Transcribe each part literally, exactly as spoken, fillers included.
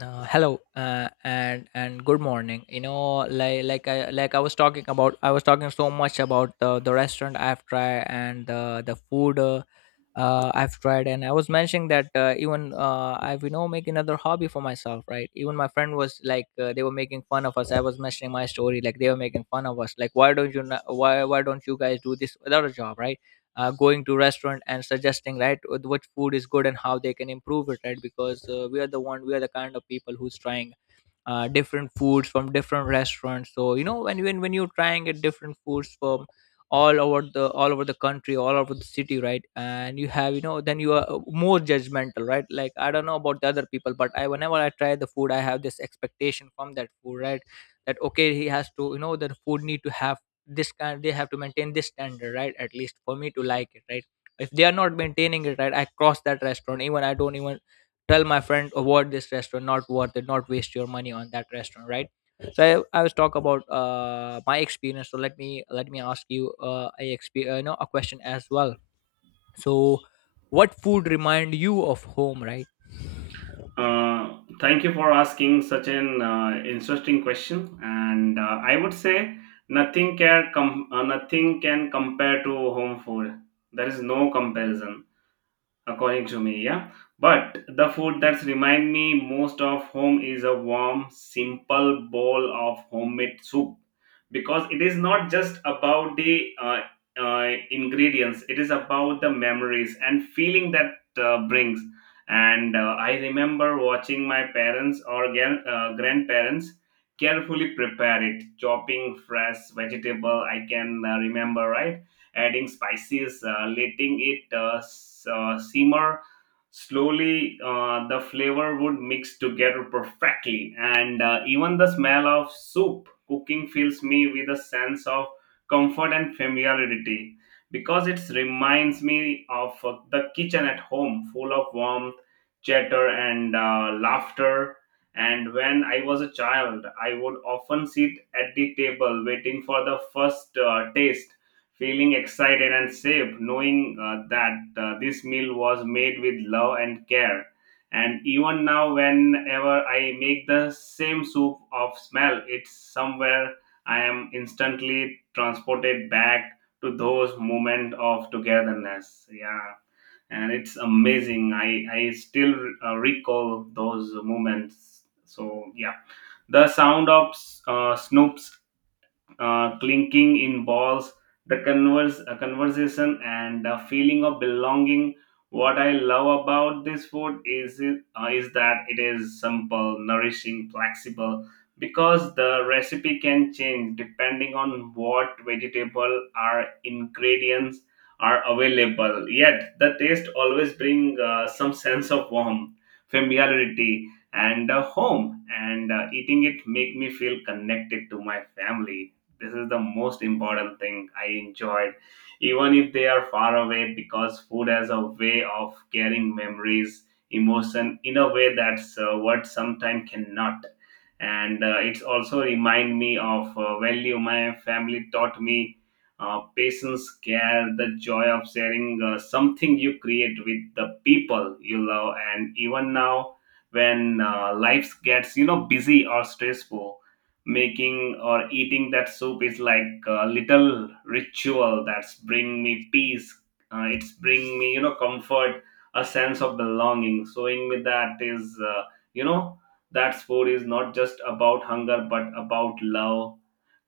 Uh, hello uh, and and good morning. You know, like like I like I was talking about, I was talking so much about the the restaurant I've tried and the the food. Uh, uh, I've tried, and I was mentioning that uh, even uh, I've you know make another hobby for myself, right? Even my friend was like, uh, they were making fun of us. I was mentioning my story, like they were making fun of us, like why don't you, not, why why don't you guys do this without a job, right? Uh, going to restaurant and suggesting right what what food is good and how they can improve it, right? Because uh, we are the one, we are the kind of people who's trying uh, different foods from different restaurants. So you know when when when you're trying at different foods from all over the all over the country, all over the city, right? And you have, you know, then you are uh, more judgmental, right? Like I don't know about the other people, but I, whenever I try the food, I have this expectation from that food, right? That okay, he has to, you know, the food need to have this kind, they have to maintain this standard, right? At least for me to like it, right? If they are not maintaining it right, I cross that restaurant. Even I don't even tell my friend, avoid this restaurant, not worth it, not waste your money on that restaurant, right? So i, I was talk about uh, my experience. So let me let me ask you uh, a exp- uh, you know a question as well. So what food remind you of home, right? Uh, thank you for asking such an uh, interesting question. And uh, I would say nothing can com- uh, nothing can compare to home food. There is no comparison according to me, yeah, but the food that's remind me most of home is a warm simple bowl of homemade soup, because it is not just about the uh, uh, ingredients, it is about the memories and feeling that uh, brings. And uh, I remember watching my parents or gran- uh, grandparents carefully prepare it, chopping fresh vegetable, I can uh, remember, right? Adding spices, uh, letting it uh, s- uh, simmer slowly. Uh, the flavor would mix together perfectly, and uh, even the smell of soup cooking fills me with a sense of comfort and familiarity, because it reminds me of uh, the kitchen at home, full of warmth, chatter, and uh, laughter. And when I was a child, I would often sit at the table waiting for the first uh, taste, feeling excited and safe, knowing uh, that uh, this meal was made with love and care. And even now, whenever I make the same soup of smell it's somewhere, I am instantly transported back to those moments of togetherness, yeah. And it's amazing, i i still uh, recall those moments, so yeah, the sound of uh, snoop's uh, clinking in balls, the converse, uh, conversation, and the feeling of belonging. What I love about this food is it uh, is that it is simple, nourishing, flexible. Because the recipe can change depending on what vegetable or ingredients are available. Yet the taste always bring uh, some sense of warmth, familiarity, and uh, home. And uh, eating it make me feel connected to my family, this is the most important thing I enjoyed, even if they are far away, because food has a way of carrying memories, emotion in a way that's uh, what sometimes cannot. And uh, it's also remind me of uh, value my family taught me, uh, patience, care, the joy of sharing uh, something you create with the people you love. And even now, when uh, life gets you know busy or stressful, making or eating that soup is like a little ritual that's bring me peace. Uh, it's bring me you know comfort, a sense of belonging, so in me that is uh, you know that sport is not just about hunger but about love,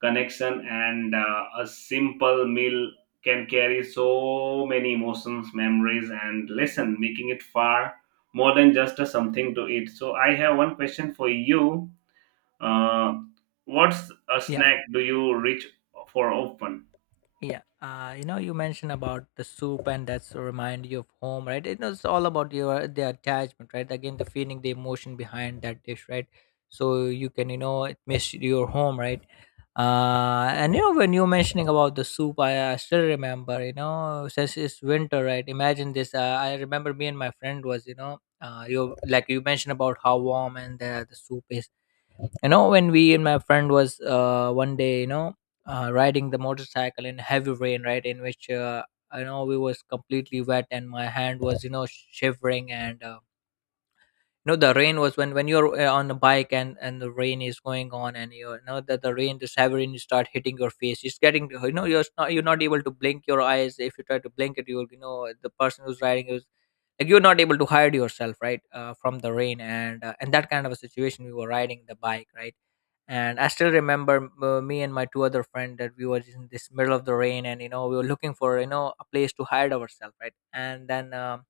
connection, and uh, a simple meal can carry so many emotions, memories, and lesson, making it far more than just a something to eat. So I have one question for you. uh, what's a Yeah. snack do you reach for often? Yeah, uh, you know, you mentioned about the soup, and that's a remind you of home, right? It was all about your the attachment, right? Again, the feeling, the emotion behind that dish, right? So you can, you know, it miss your home, right? Uh, and you know, when you're mentioning about the soup, I, I still remember, you know, since it's winter, right? Imagine this. Uh, I remember me and my friend was, you know, uh, you like you mentioned about how warm and the, the soup is, you know, when we and my friend was uh, one day, you know, uh, riding the motorcycle in heavy rain, right? In which uh, I know we was completely wet and my hand was, you know, shivering. And uh, you know, the rain was, when when you're uh, on a bike and and the rain is going on, and you know that the rain, the severing start hitting your face, it's getting, you know, you're not, you're not able to blink your eyes. If you try to blink it, you'll, you know, the person who's riding is like, you're not able to hide yourself, right, uh, from the rain. And uh, and that kind of a situation we were riding the bike, right? And I still remember, uh, me and my two other friend that we were just in this middle of the rain, and you know, we were looking for, you know, a place to hide ourselves, right? And then um,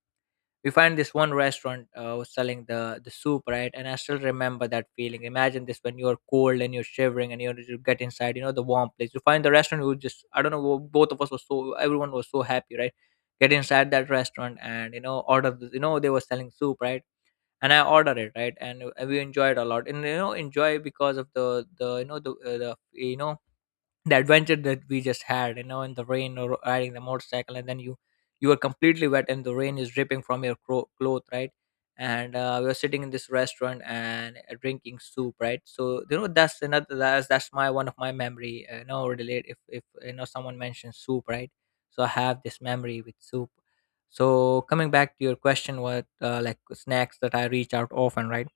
we find this one restaurant uh, was selling the the soup, right? And I still remember that feeling. Imagine this, when you're cold and you're shivering, and you you get inside, you know, the warm place, you find the restaurant. You just, I don't know, wo- both of us were so, everyone was so happy, right? Get inside that restaurant and you know, order this, you know, they were selling soup, right? And I ordered it, right? And uh, we enjoyed a lot, and you know, enjoy because of the the you know, the uh, the you know, the adventure that we just had, you know, in the rain or riding the motorcycle. And then you you were completely wet and the rain is dripping from your cro- cloth, right? And uh, we were sitting in this restaurant and uh, drinking soup, right? So you know, that's another, that's that's my one of my memory, uh, you relate, if if you know someone mentions soup, right? So I have this memory with soup. So coming back to your question, what uh, like snacks that I reach out often, right?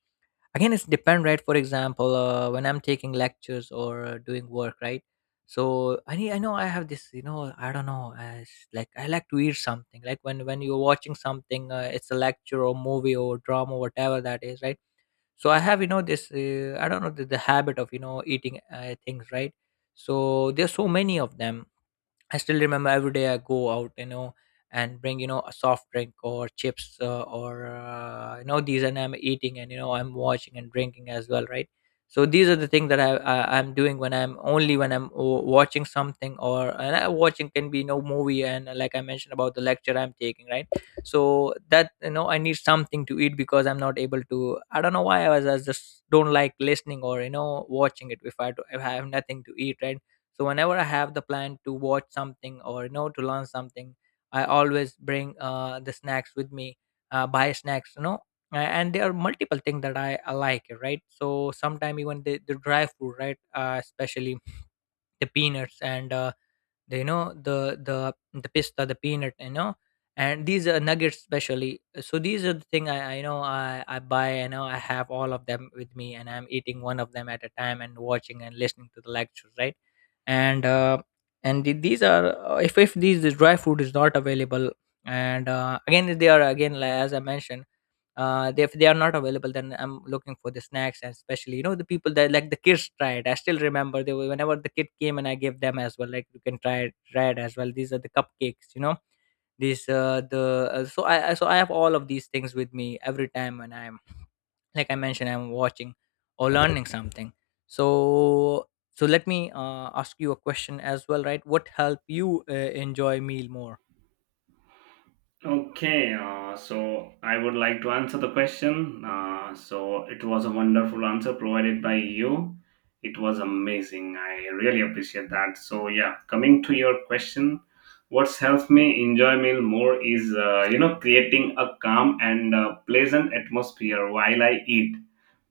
Again, it's depend, right? For example, uh, when I'm taking lectures or uh, doing work, right? So I need, I know I have this, you know, I don't know as, like I like to eat something, like when when you're watching something, uh, it's a lecture or movie or drama, whatever that is, right? So I have, you know, this, uh, I don't know, the, the habit of, you know, eating uh, things, right? So there's so many of them. I still remember every day I go out, you know, and bring, you know, a soft drink or chips, uh, or uh, you know these, and I'm eating, and you know, I'm watching and drinking as well, right? So these are the things that I, I I'm doing when I'm, only when I'm o- watching something. Or, and I, watching can be no, movie, and uh, like I mentioned about the lecture I'm taking, right? So that, you know, I need something to eat because I'm not able to. I don't know why I was, I just don't like listening or you know, watching it, if I do, if I have nothing to eat, right? So whenever I have the plan to watch something, or you know, to learn something, I always bring uh, the snacks with me, uh, buy snacks, you know. A- and there are multiple things that i, I like, right? So sometimes even the, the dry food, right? Uh, especially the peanuts and uh, the, you know, the the the pista, the peanut, you know. And these are nuggets especially. So these are the thing i, I know, I, I buy, and know I have all of them with me, and I'm eating one of them at a time and watching and listening to the lectures, right? And uh, and the- these are, uh, if if these, this dry food is not available, and uh, again, if they are, again, like, as I mentioned, uh, they, if they are not available, then I'm looking for the snacks. And especially, you know, the people that, like the kids try it, I still remember, they were, whenever the kid came and I gave them as well, like, you can try it, try it as well, these are the cupcakes, you know, these uh, the uh, so I, I so I have all of these things with me every time when I'm, like I mentioned, I'm watching or learning something. So so let me uh, ask you a question as well, right? What help you uh, enjoy meal more? Okay, uh, so I would like to answer the question. Uh, so it was a wonderful answer provided by you. It was amazing. I really appreciate that. So yeah, coming to your question, what's helped me enjoy meal more is uh, you know creating a calm and uh, pleasant atmosphere while I eat.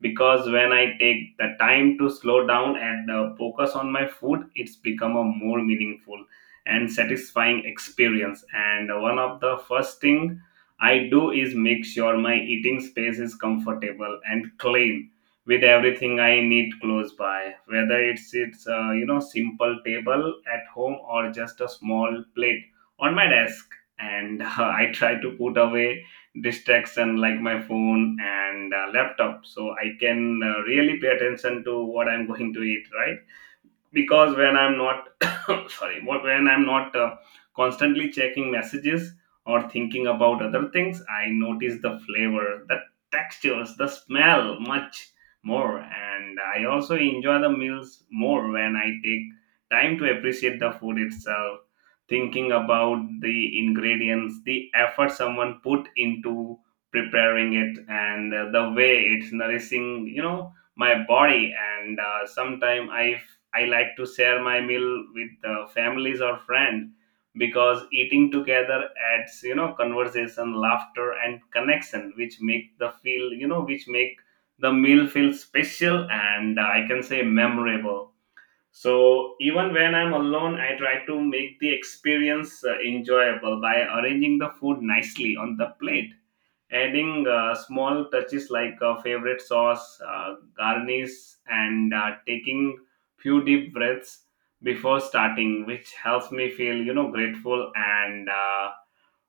Because when I take the time to slow down and uh, focus on my food, it's become a more meaningful and satisfying experience, and one of the first thing I do is make sure my eating space is comfortable and clean, with everything I need close by, whether it's it's uh, you know simple table at home or just a small plate on my desk. And I try to put away distraction like my phone and uh, laptop, so I can uh, really pay attention to what I'm going to eat, right? Because when I'm not sorry, what, when I'm not uh, constantly checking messages or thinking about other things, I notice the flavor, the textures, the smell much more. And I also enjoy the meals more when I take time to appreciate the food itself, thinking about the ingredients, the effort someone put into preparing it, and uh, the way it's nourishing you know my body. And uh, sometime i i like to share my meal with uh, families or friend, because eating together adds you know conversation, laughter, and connection, which make the feel you know which make the meal feel special and uh, I can say memorable. So even when I'm alone, I try to make the experience uh, enjoyable by arranging the food nicely on the plate, adding uh, small touches like a favorite sauce, uh, garnish, and uh, taking few deep breaths before starting, which helps me feel you know grateful and uh,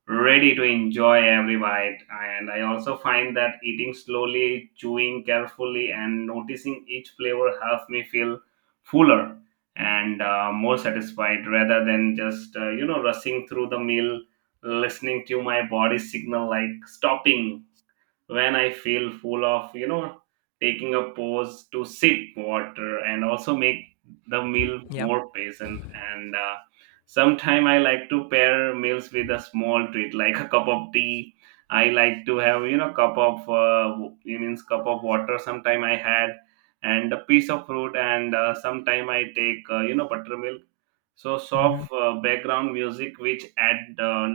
ready to enjoy every bite. And I also find that eating slowly, chewing carefully, and noticing each flavor helps me feel fuller and uh, more satisfied, rather than just uh, you know rushing through the meal, listening to my body signal like stopping when I feel full of, you know, taking a pause to sip water and also make the meal Yeah. more pleasant. And uh, sometimes I like to pair meals with a small treat like a cup of tea. I like to have, you know, cup of, uh, it means cup of water. Sometime I had, and a piece of fruit, and uh, sometime I take, uh, you know, buttermilk. So Hmm. soft uh, background music which add uh,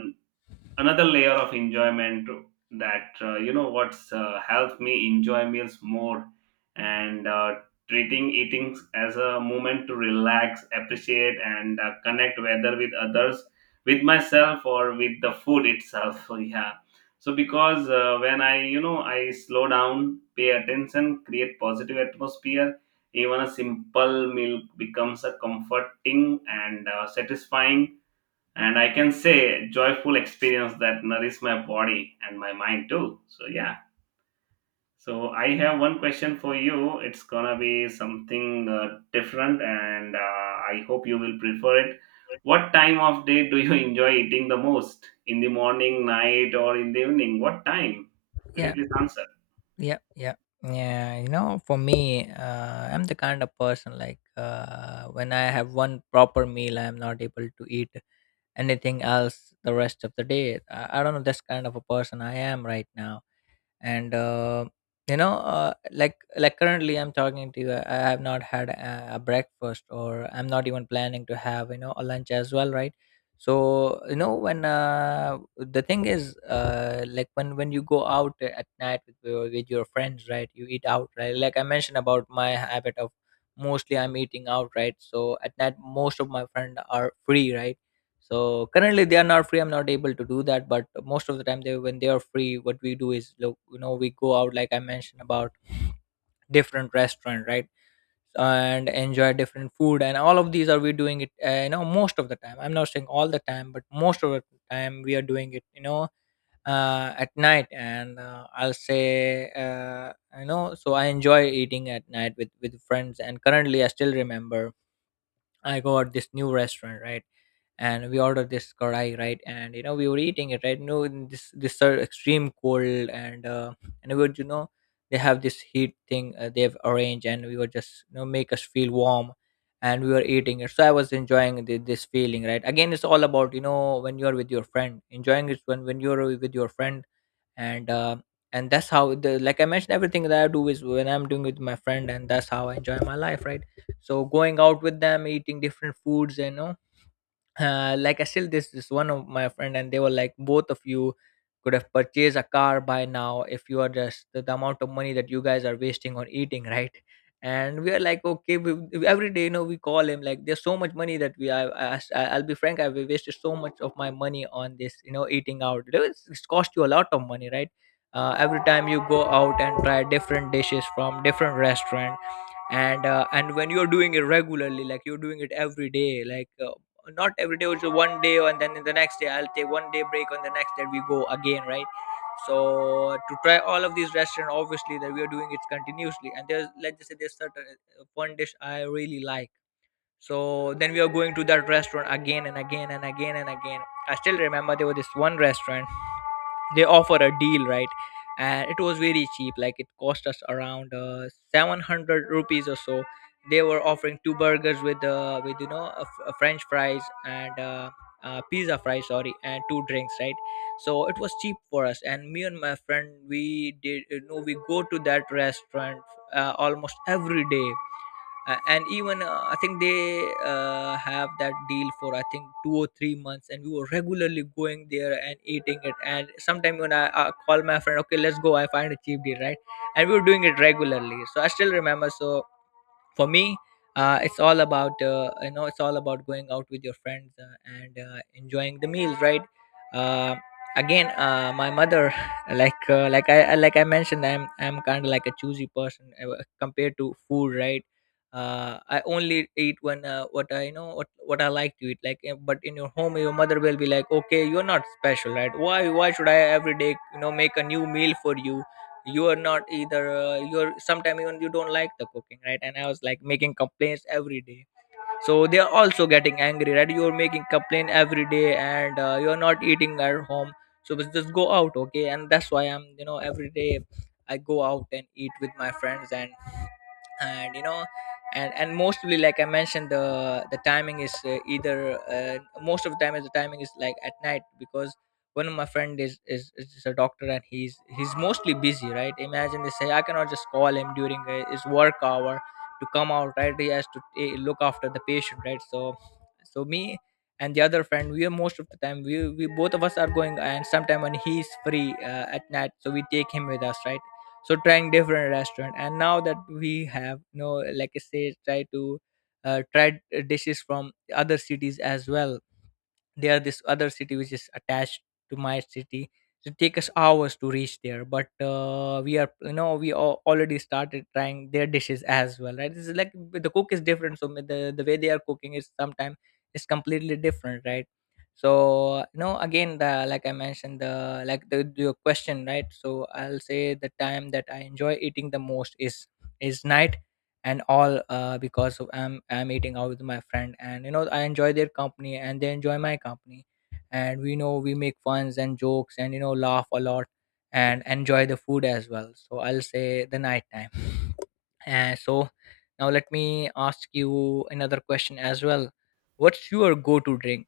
another layer of enjoyment, that uh, you know what's uh, helped me enjoy meals more. And uh, treating eating as a moment to relax, appreciate, and uh, connect, whether with others, with myself, or with the food itself. So yeah, so because uh, when I you know I slow down, pay attention, create positive atmosphere, even a simple meal becomes a comforting and uh, satisfying and I can say joyful experience that nourish my body and my mind too. So yeah. So I have one question for you. It's gonna be something uh, different, and uh, I hope you will prefer it. What time of day do you enjoy eating the most? In the morning, night, or in the evening? What time? Could you Yeah, please answer? yeah, yeah, yeah. You know, for me, uh, I'm the kind of person, like uh, when I have one proper meal, I'm not able to eat anything else the rest of the day. I, I don't know. That's kind of a person I am right now. And uh, you know, uh, like like currently I'm talking to you, i I have not had a, a breakfast, or I'm not even planning to have, you know, a lunch as well, right? So you know, when uh, the thing is, uh, like, when when you go out at night with your, with your friends, right? You eat out, right? Like I mentioned about my habit of, mostly I'm eating out, right? So at night, most of my friends are free, right? So currently they are not free. I'm not able to do that. But most of the time, they, when they are free, what we do is look, you know, we go out, like I mentioned about different restaurant, right? And enjoy different food, and all of these are we doing it. Uh, you know, most of the time. I'm not saying all the time, but most of the time we are doing it, you know, uh, at night. And uh, I'll say, uh, you know, so I enjoy eating at night with with friends. And currently, I still remember I got this new restaurant, right? And we ordered this karai, right? And you know, we were eating it, right? No, in this, this are extreme cold, and uh, and we were, you know, they have this heat thing uh, they've arranged, and we were just, you know, make us feel warm, and we were eating it. So I was enjoying the, this feeling, right? Again, it's all about you know when you are with your friend, enjoying it when when you're with your friend, and uh, and that's how, the like I mentioned, everything that I do is when I'm doing with my friend, and that's how I enjoy my life, right? So going out with them, eating different foods you know uh, Like, I still, this this one of my friend, and they were like, both of you could have purchased a car by now if you are just the, the amount of money that you guys are wasting on eating right? And we are like, okay, we, we- every day, you know we call him, like, there's so much money that we I, I, I- I'll be frank, I've wasted so much of my money on this, you know eating out. You know, it's, it's cost you a lot of money, right? Uh, every time you go out and try different dishes from different restaurant, and uh, and when you're doing it regularly, like you're doing it every day, like uh, not every day, also one day, and then the next day I'll take one day break, on the next day we go again, right? So to try all of these restaurants, obviously that we are doing it continuously, and there's, let's just say, there's certain, uh, one dish I really like. So then we are going to that restaurant again and again and again and again. I still remember there was this one restaurant, they offer a deal, right? And it was very cheap, like it cost us around uh, seven hundred rupees or so. They were offering two burgers with, uh, with you know a, f- a french fries, and uh, uh, pizza fries, sorry, and two drinks, right? So it was cheap for us, and me and my friend, we did, you know we go to that restaurant uh, almost every day. A- and even, uh, I think they uh, have that deal for, I think, two or three months, and we were regularly going there and eating it. And sometime when i, I call my friend, okay, let's go, I find a cheap deal, right? And we were doing it regularly, so I still remember. So for me, uh, it's all about, uh, you know it's all about going out with your friends, uh, and uh, enjoying the meal, right? uh, Again, uh, my mother like uh, like I I- like I mentioned, I'm I'm kind of like a choosy person, uh, compared to food, right. uh, I only eat when, uh, what I you know what what I like to eat, like, uh, but in your home, your mother will be like, okay, you're not special, right? Why why should I every day, you know make a new meal for you? You are not either, uh, you're sometimes, even you don't like the cooking, right? And I was like making complaints every day, so they are also getting angry, right? You're making complaint every day, and uh, you're not eating at home, so just just go out, okay? And that's why I'm, you know every day I go out and eat with my friends. And and you know and and mostly, like I mentioned, the the timing is, uh, either uh, most of the time is, the timing is like at night, because one of my friend is, is is a doctor, and he's he's mostly busy, right? Imagine they say, I cannot just call him during uh, his work hour to come out, right? He has to ta look after the patient, right? So so me and the other friend, we are most of the time, we, we both of us are going, and sometime when he's free, uh, at night, so we take him with us, right? So trying different restaurant, and now that we have, you know like I say, try to uh, try dishes from other cities as well. There this other city which is attached to my city, it take us hours to reach there, but uh, we are you know we al- already started trying their dishes as well, right? This is like, b- the cook is different, so the the way they are cooking is sometimes is completely different, right? So, you know again, the like I mentioned the like the your question, right. So I'll say the time that I enjoy eating the most is is night, and all, uh, because of, I'm I'm eating out with my friend, and you know I enjoy their company and they enjoy my company. And we know we make funs and jokes, and you know laugh a lot, and enjoy the food as well. So I'll say the night time. And so, now let me ask you another question as well. What's your go to drink?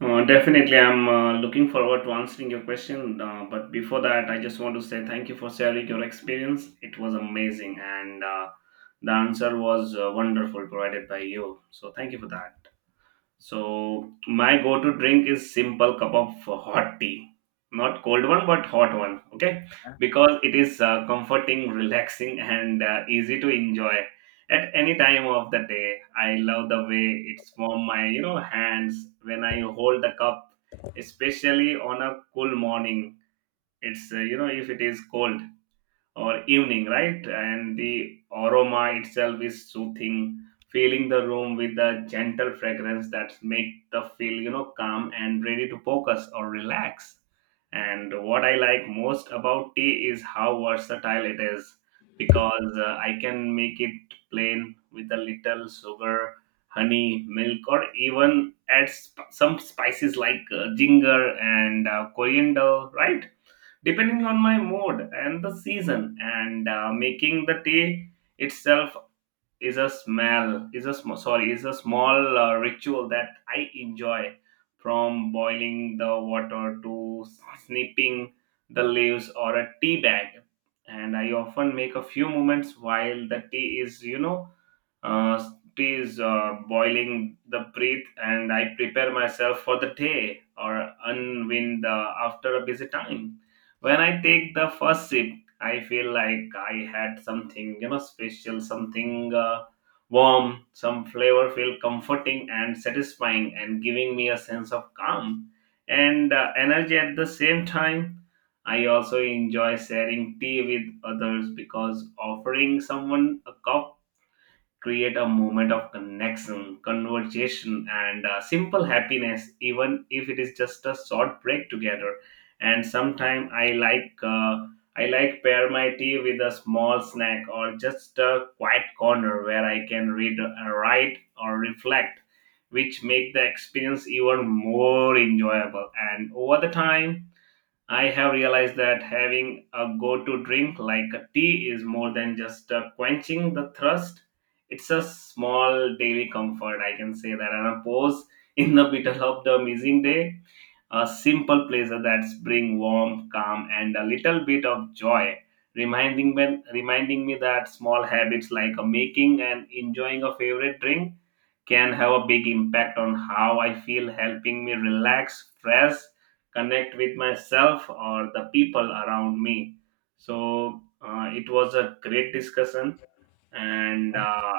Uh, definitely, I'm uh, looking forward to answering your question. Uh, but before that, I just want to say thank you for sharing your experience. It was amazing, and uh, the answer was uh, wonderful provided by you. So, thank you for that. So my go-to drink is simple cup of hot tea, not cold one but hot one. Okay, Yeah. because it is uh, comforting, relaxing, and uh, easy to enjoy at any time of the day. I love the way it's warm my you know hands when I hold the cup, especially on a cool morning. It's uh, you know if it is cold or evening, right? And the aroma itself is soothing, filling the room with a gentle fragrance that make the feel, you know, calm and ready to focus or relax. And what I like most about tea is how versatile it is, because uh, I can make it plain with a little sugar, honey, milk, or even add sp- some spices like uh, ginger and uh, coriander, right? Depending on my mood and the season, and uh, making the tea itself is a smell is a sm- sorry is a small uh, ritual that I enjoy, from boiling the water to snipping the leaves or a tea bag. And I often make a few moments while the tea is you know uh, tea is uh, boiling the breath, and I prepare myself for the day or unwind uh, after a busy time. When I take the first sip, I feel like I had something, you know, special, something uh, warm, some flavor feel comforting and satisfying, and giving me a sense of calm and uh, energy at the same time. I also enjoy sharing tea with others, because offering someone a cup create a moment of connection, conversation, and uh, simple happiness, even if it is just a short break together. And sometimes I like uh, I like pair my tea with a small snack or just a quiet corner where I can read, uh, write, or reflect, which make the experience even more enjoyable. And over the time I have realized that having a go to drink like a tea is more than just uh, quenching the thirst. It's a small daily comfort, I can say that, and a pause in the middle of the amazing day. A simple pleasure that brings warmth, calm, and a little bit of joy, reminding me, reminding me that small habits like uh, making and enjoying a favorite drink can have a big impact on how I feel, helping me relax, stress, connect with myself or the people around me. So uh, it was a great discussion, and uh,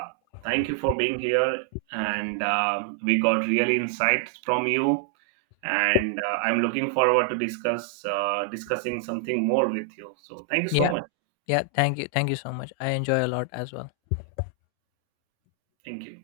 thank you for being here. And uh, we got real insights from you, and uh, I'm looking forward to discuss uh, discussing something more with you, so thank you so Yeah, much. yeah, thank you, thank you so much, I enjoy a lot as well. Thank you.